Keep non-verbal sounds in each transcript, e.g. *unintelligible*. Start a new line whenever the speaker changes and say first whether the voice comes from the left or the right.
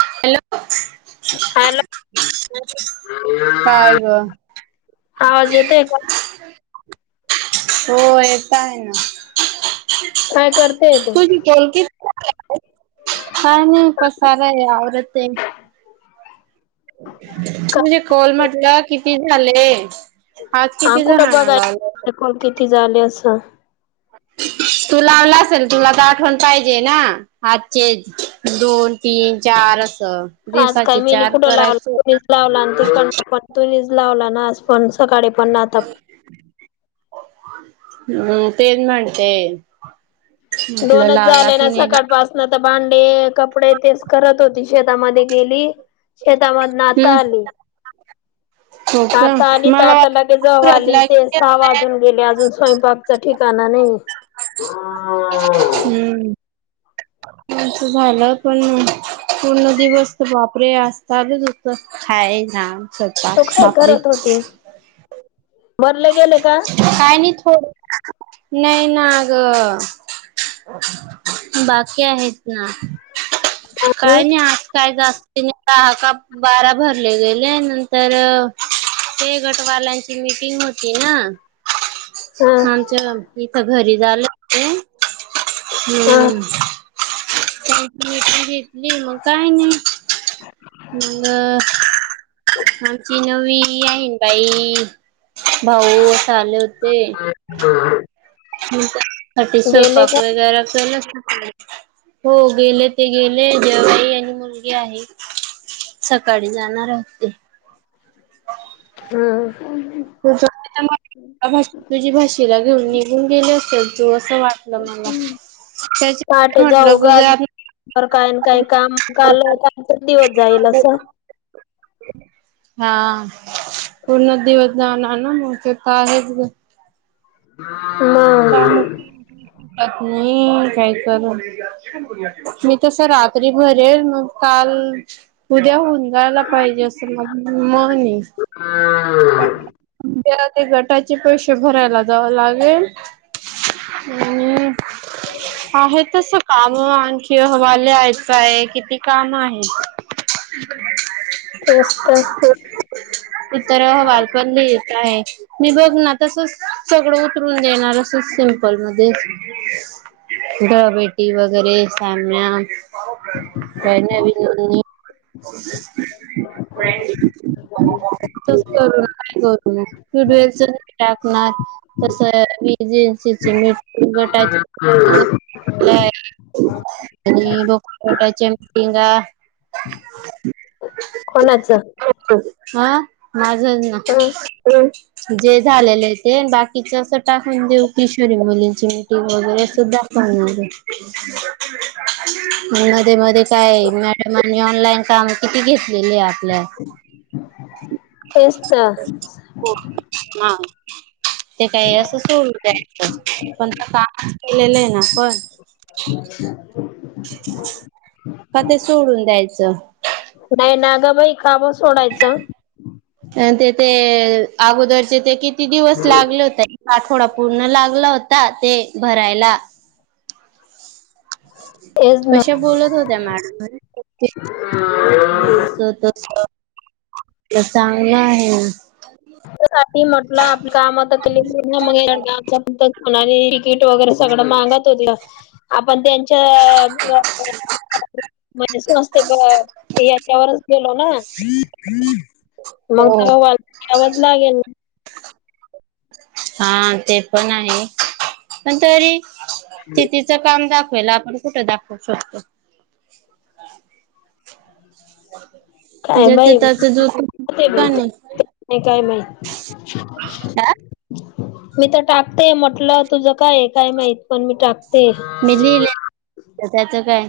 right: Hello.
left: Hello.
right: काय ग?
left: आवाज येतोय का?
right: हो येत आहे ना
left: काय करतेय तू?
right: तुझी केल क काय नाही पसारा आहे आवरत आहे. तुझे कॉल म्हटलं किती झाले? आज
left: हा
right: किती
left: कुठं
right: जणांना
left: बघाय
right: लावलं?
left: कल किती झाले असं?
right: तू लावला असेल तुला तर आठवण पाहिजे ना? आजचे दोन, तीन, चार असं.
left: आज काय
right: दिवसाचे
left: मीनी
right: चार
left: कुठं लावला
right: करायचे.
left: तु्हीच लावला त प पण तु्ही लावला ना आज पण सकाळी पण आता प
right: हम तेच म्हणते. म्हटलं
left: दोनच
right: लावला
left: झाले
right: की
left: ना
right: नाही
left: सकाळ
right: लाव
left: पासून. आता भांडे कपडे तेच करत होती, शेतामध्ये गेली. शेतामध्येधन
right: हम्म
left: आता आली.
right: हो का
left: आता आली तर
right: मला
left: आता
right: वाटलं
left: लागे जाऊ आली
right: नागपुरातला
left: ते
right: किती
left: सहा
right: असतंय?
left: वाजून गेले अजून स्वयंपापच ठिकाणा नाही.
right: हम्म आमचं झालं पण पूर्ण दिवस बापरे असता आलच होत *inaudible* हाय ना.
left: तो काय करत होती, बरले गेले का?
right: काय नाही थोड, नाही ना अगं बाकी आहेत ना,
left: हा
right: काय नाही आज कायच तिने दहा का बारा भरले गेले नंतर, ते गटवालांची मिटिंग होती. तेना
left: हा
right: आमच इथ घरी झालं. हम
left: हा,
right: हम्म भीट घेतली मग का नाही मग *inaudible*
left: अ *unintelligible*
right: आमची नवीन ईन बाई भाऊ असं आले होते.
left: हो *inaudible*
right: मग त्याच्यासाठी स्वयपाक
left: का?
right: वगैरे केलं काय. हो गेले ते गेले जेवई आणि मुलगी आहे सकाळी जाणार हाय. ह *inaudible*
left: ह हा
right: तुझ तुझी भाषेला घेऊन निघून गेले असेल तू असं वाट *inaudible* मला त्या म्हटलं गुज *inaudible*
left: बर काय ना काय काम काल कालचा दिवस जाईल असं *inaudible*
right: ह *inaudible* हा पूर्ण दिवस जाणार ना मग ते तर आहेच.
left: हा
right: कामात नाही काय करू *inaudible* मी तस रात्री भरेल मग काल, उद्या हुं जायला पाहिजे असं म मणे त्या ते गटाचे पैसे भरायला जाव लागेल. अ् आहे तस *inaudible* काम आणखी हमाला यायचं आहे किती काम आहे.
left: हे अस्त
right: तर *unintelligible* येत आहे मी बघ ना तसंच सगळं उतरून देणार असं सिंपल मध्येच *unintelligible* ी वगैरे सामनन विन *inaudible* *inaudible* का करू न टूडवेल टाकणार *inaudible* तस वीजनसी मट गटा *inaudible*
left: हम्म
right: आणि बघयच्या मीटिंग *inaudible* हम्
left: कोणाचं
right: हा माझ ना
left: ह
right: जे झालेले तेन बाकीच असं टाकून देऊ, किशोरी मुलींचे ते वगैरे सुद्धा प मध्ये मध्ये काय, मॅडमांनी ऑनलाईन काम किती घेतलेले आपल्या?
left: तेच त
right: हो ह ते काय असं *unintelligible* द्यायचं *unintelligible* ना पण
left: अच्छा
right: का ते सोडून द्यायचं.
left: नाही ना ग बाई, काब सोडायचं.
right: आण ते ते अगोदरचे ते किती दिवस लागले होतय आठवडा पूर्ण लागला होता ते भरायला.
left: तेच ना
right: कशा बोलत होत्या, मॅडम? मी अस त चांगलं आहे.
left: साठी म्हटलं आपली काम त केली. *unintelligible* तिकीट वगैरे सगळं मागत होत्या आपण *unintelligible* म्हणजे *unintelligible* याच्यावरच गेलो ना मग
right: हो
left: त वा आवाज लागेल.
right: हा, ते पण आहे पण तरी ती तिचं काम दा *unintelligible* आपण कुठ दाखवू शकतो?
left: काय
right: ज्याचं
left: बाई
right: त्याचं दूध
left: ते भेट
right: पाणी
left: नाही काय माह मी तर टाकते म्हटलं, तुझं काय काय माहित पण मी टाकते.
right: मी लिहिलं, *unintelligible* त्याच काय?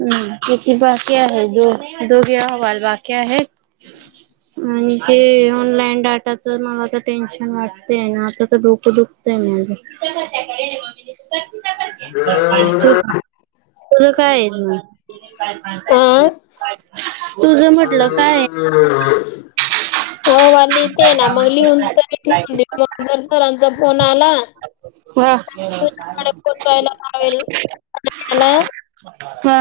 right: हम्, किती बाकी आहे? दो दोघे अहवाल बाकी आहेत. आणि ते ऑनलाईन डाटाच मला तर टेन्शन वाटतेय ना, आता तर डोकं दुखतय माझं तच्याकडे तुझ काये
left: आ
right: तुझ म्हटलं काये?
left: हो हो हो हो *unintelligible* लिहिते
right: काय
left: ना,
right: काम
left: मग लिहून
right: करताय
left: तरी
right: काय
left: ठेऊून देऊ मग जर सरांचा फोन आला.
right: व्हा
left: *inaudible*
right: हा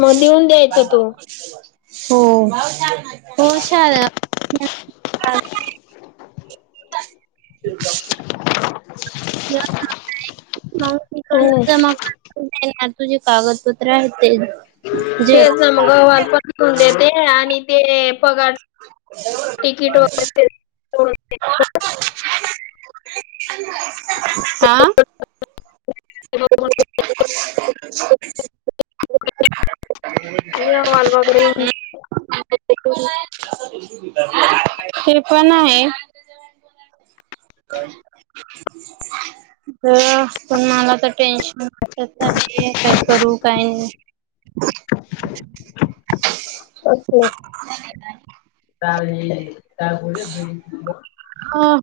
left: मग देऊन द्यायचा तू
right: हो हा क मग तिकडून
left: हम्म
right: जमा कर. तुझे कागदपत्र आहेत ते
left: तेच
right: झेरॉक्स
left: ना, मग गवार पण घ्यून देते आणि ते पगार तिकीट वगैरे *unintelligible*
right: हा. *inaudible*
left: *unintelligible* वालगाव *unintelligible*
right: ते पण आहेच. बया पण मला तर टेन्शन *unintelligible* आहे. काय करू? काय नाही?
left: *unintelligible* *unintelligible*
right: हो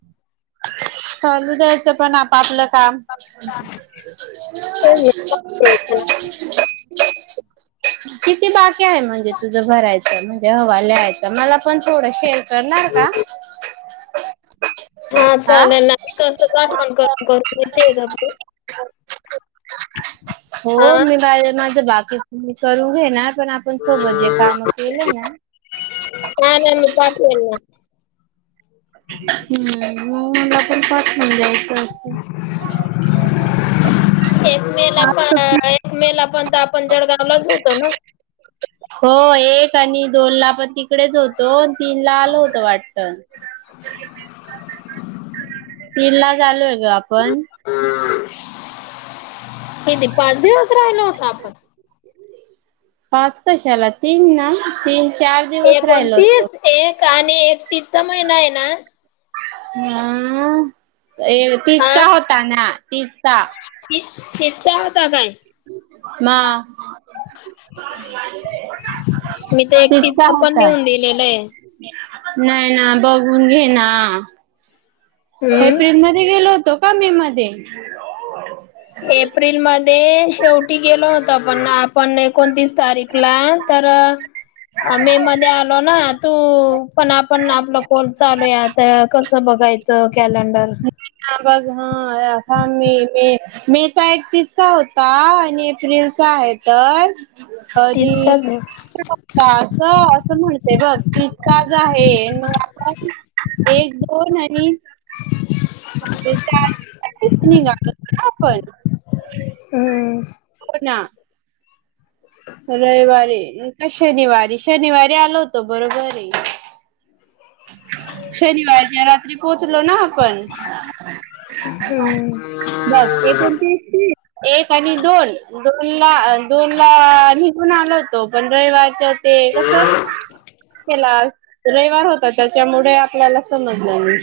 right: चालू द्यायचं, पण आ पापलं काम. *inaudible*
left: तेच ना
right: किती बाकी आहे म्हणजे तुझं भरायच, म्हणजे हवाले *unintelligible* मला पण थोडं शे अर करणार का?
left: हा, चालेल ना. कसं आठवणं करून करून घेते ग *unintelligible*
right: हो,
left: हा
right: मी बाहे माझं बाकी मी करू घे ना, पण आपण सोबत जे काम केले ना
left: का नाही? मी पाठवेल ना.
right: हम्म, म मला पण पाठवून दया *inaudible*
left: एक मे ला पण, एक मे ला पण आपण त जळगावलाच होतो ना.
right: हो, एक आणि दोन ला पण तिकडेच होतो. अन् तीन ला आलं होतो वाटतं.
left: *inaudible*
right: तीनलाच आलोय ग आपण.
left: किती पाच दिवस राहिलो होतो आपण?
right: पाच कशाला तीन ना? तीन, चार दि
left: एकोणतीस, एक आणि एकतीसचा महिना आहे ना
right: हं तीस चा होता ना तीस चा.
left: तीस तीसचा होता काय?
right: म
left: मी तर
right: तिसचा
left: एकतीसचा पण
right: होता.
left: लिहून दिलेलंय.
right: नाही ना. बघून घे ना.
left: हम्म
right: एप्रिल मध्ये गेलो होतो का? मे मध्ये?
left: एप्रिल मध्ये शेवटी गेलो होतो, आपण पण एकोणतीस तारीख ला तर मे मध्ये आलो ना. तू पण आपण आपला कॉल चालूय. आता कसं बघायचं? कॅलेंडर.
right: बघ. *unintelligible* मे चा एकतीसचा होता आणि एप्रिलचा आहे तर
left: तिथचाच आहे
right: *unintelligible* का अस असं म्हणते बघ. तीसचाच आहे, मग आपण एक, दोन आणि *unintelligible* आपण
left: हम्म.
right: हो ना. रविवारी का शनिवारी? शनिवारी आलो होतो बरोबरे. शनिवारच्या रात्री पोहोचलो ना आपण?
left: हम्म.
right: बघ एकोणतीस तीस, एक आणि दोन दोन ला दोन ला निघून आलो होतो पण रविवारचा ते कसं तेला रविवार होत तर त्याच्यामुळे आपल्याला समजलं नाही.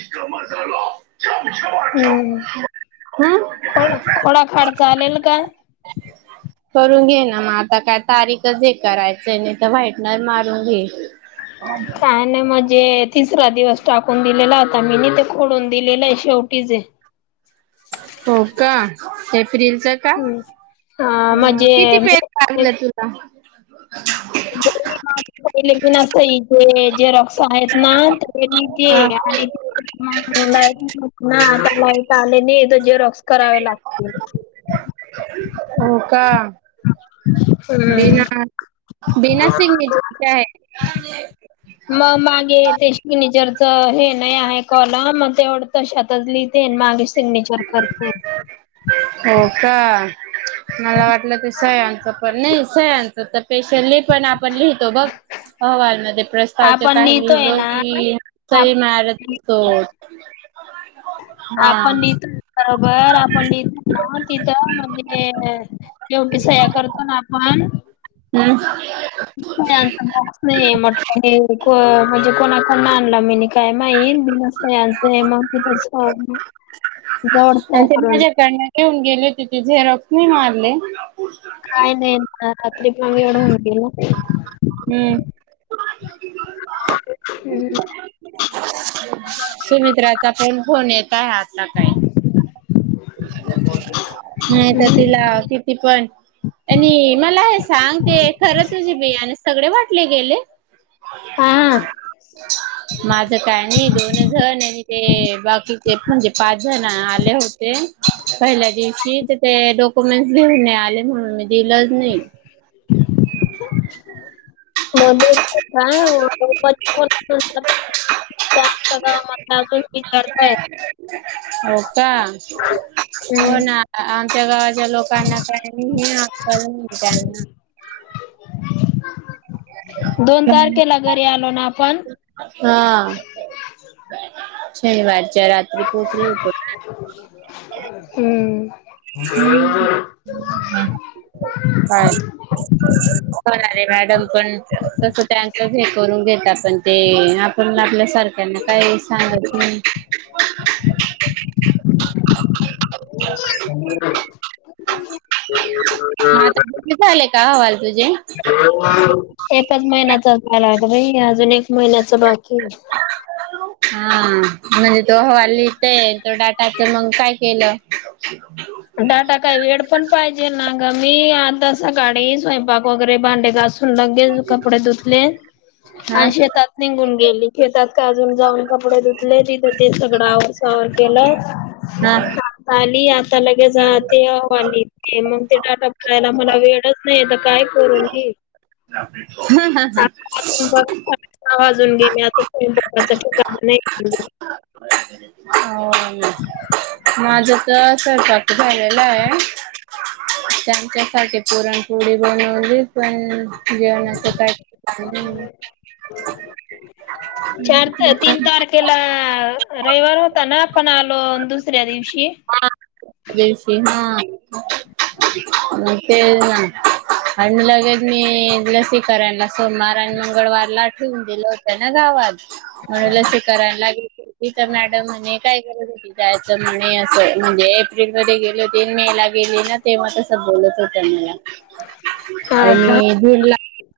right: हम्म
left: खोड खोडाखाड चालेल का
right: *inaudible* करून घे ना मग आता काय तारीखच हे करायचं आहे नाही तर व्हाईटनर मारून घे. *inaudible*
left: काही नाही मग जे तिसरा दिवस टाकून दिलेला होता मी ने ते खोडून दिलेलं आहे शेवटी जे
right: हो का एप्रिल चा का
left: *inaudible* हा
right: हां किती पेज
left: म्हणजे
right: लागलं तुला?
left: *unintelligible* पहिले *unintelligible* सही झेरॉक्स साहेब ना ते मी
right: हा
left: *unintelligible* आणि *unintelligible* लाईट ना आता लाईट आले नाही तर झेरॉक्स करावे लागतील.
right: हो का?
left: हम्म.
right: बीना बीना सिग्नेचरचे आहेत का?
left: मग मागे ते सिग्निचरच हे नाही आहे कॉलम मग तेवढ तशातच लिहिते अनं मागे सिग्नेचर करते.
right: हो का? मला वाटलं ते सयांचं पण नाही सयांच तर स्पेशली पण आपण लिहितो बघ अहवाल मध्ये प्रस्तावचे
left: आपण
right: काही
left: लिहितोय
right: लिहिलो
left: ना
right: की सई
left: आप
right: मारत तो.
left: आपण लिहितो बरोबर आपण लिहिलं ना तिथं म्हणजे योग्य सह्या करतो ना आपण
right: हम्म
left: *unintelligible* बॉक्स नाहीये म्हटलं मी हे म्हणजे कोणाकडन आणला मीने? काय माहीत मी मस्त आहे यांचं हे *unintelligible*
right: आणि ते माझ्याकडन घेऊन गेले तिचे झेरॉक्स नाही मारले
left: काय नाही ना रात्री पण एवढ होऊन गेला.
right: हम्म.
left: हम्म.
right: सुमित्राचा पण फोन येत आहे आता काही. नाही तर तिला
left: हम्म.
right: किती पण आणि मला हे सांग ते खरं तुझे बियाणे आणि सगळे वाटले गेले?
left: हा
right: माझं काय नाही दोन जण आणि ते बाकी एक म्हणजे पाच जण आले हो ते पहिल्या दिवशी तर ते डॉक्युमेंटस घेऊन नाही आले म्हणून मी दिलंच नाही.
left: मध्ये काय *unintelligible* *unintelligible* सगळ मधलं असून विचारत आहेत.
right: हो का? हो ना. आमच्या गावाच्या लोकांना काही नाही अक्कल नाही त्यांना.
left: *inaudible* दोन तारखेला घरी आलो ना आपण?
right: हां शनिवारच्या रात्री पोहचलो होतो.
left: *inaudible* हम्म
right: हम्म ह *inaudible* काय? होणारे मॅडम पण तसं त्यांचच हे करून घेतात पण ते आपण आपल्या सारख्यांना काय सांगतच नाही. *inaudible*
left: *inaudible*
right: म आता किती झाले का अहवाल तुझे?
left: एकच महिन्याचा झालाय ग बाई अजून एक महिन्याच बाकी आहे.
right: हा म्हणजे तो अहवाल लिहिते आहे तो डाटाच मग काय केलं? *inaudible*
left: डाटा काही वेळ पण पाहिजे ना ग मी आता सकाळी स्वयंपाक वगैरे भांडे घासू लगेच कपडे धुतले
right: हा
left: आणि शेतात निघून गेले. घेतात का? अजून जाऊन कपडे धुतले तिथं ते सगळं आवरसावर केलं
right: हा
left: सा ली आता लगेच ते ह आली ते मग ते डाटा करायला मला वेळच नाही तर काय करून मी
right: हम् हा हा.
left: आ वाजून गेले अजून स्वयंपाकाच ठिकाण नाही *inaudible*
right: हो माझं तर सरकारच झालेलं हाय. त्यांच्यासाठी पुरणपोळी बनवली पण ह जेवणाचं काय *unintelligible*
left: *inaudible* चार तर
right: ते
left: तीन
right: पण
left: चपा केेला रविवार होता ना? आपण आलो दुसऱ्या दिवशी
right: *unintelligible* ना न तेल ना अन लगेच मी लसी करायला सोमवार आणि मंगळवारला दिलं होत ना गावात म्हणून लसी करायला इथं मॅडम म्हणे ते *inaudible* जायचं म्हणे असं म्हणजे एप्रिल मध्ये गेले होती मे ला गेली ना तेव्हा तस स बोलत होत्या मला
left: हा
right: आणि
left: का
right: मी धूर ला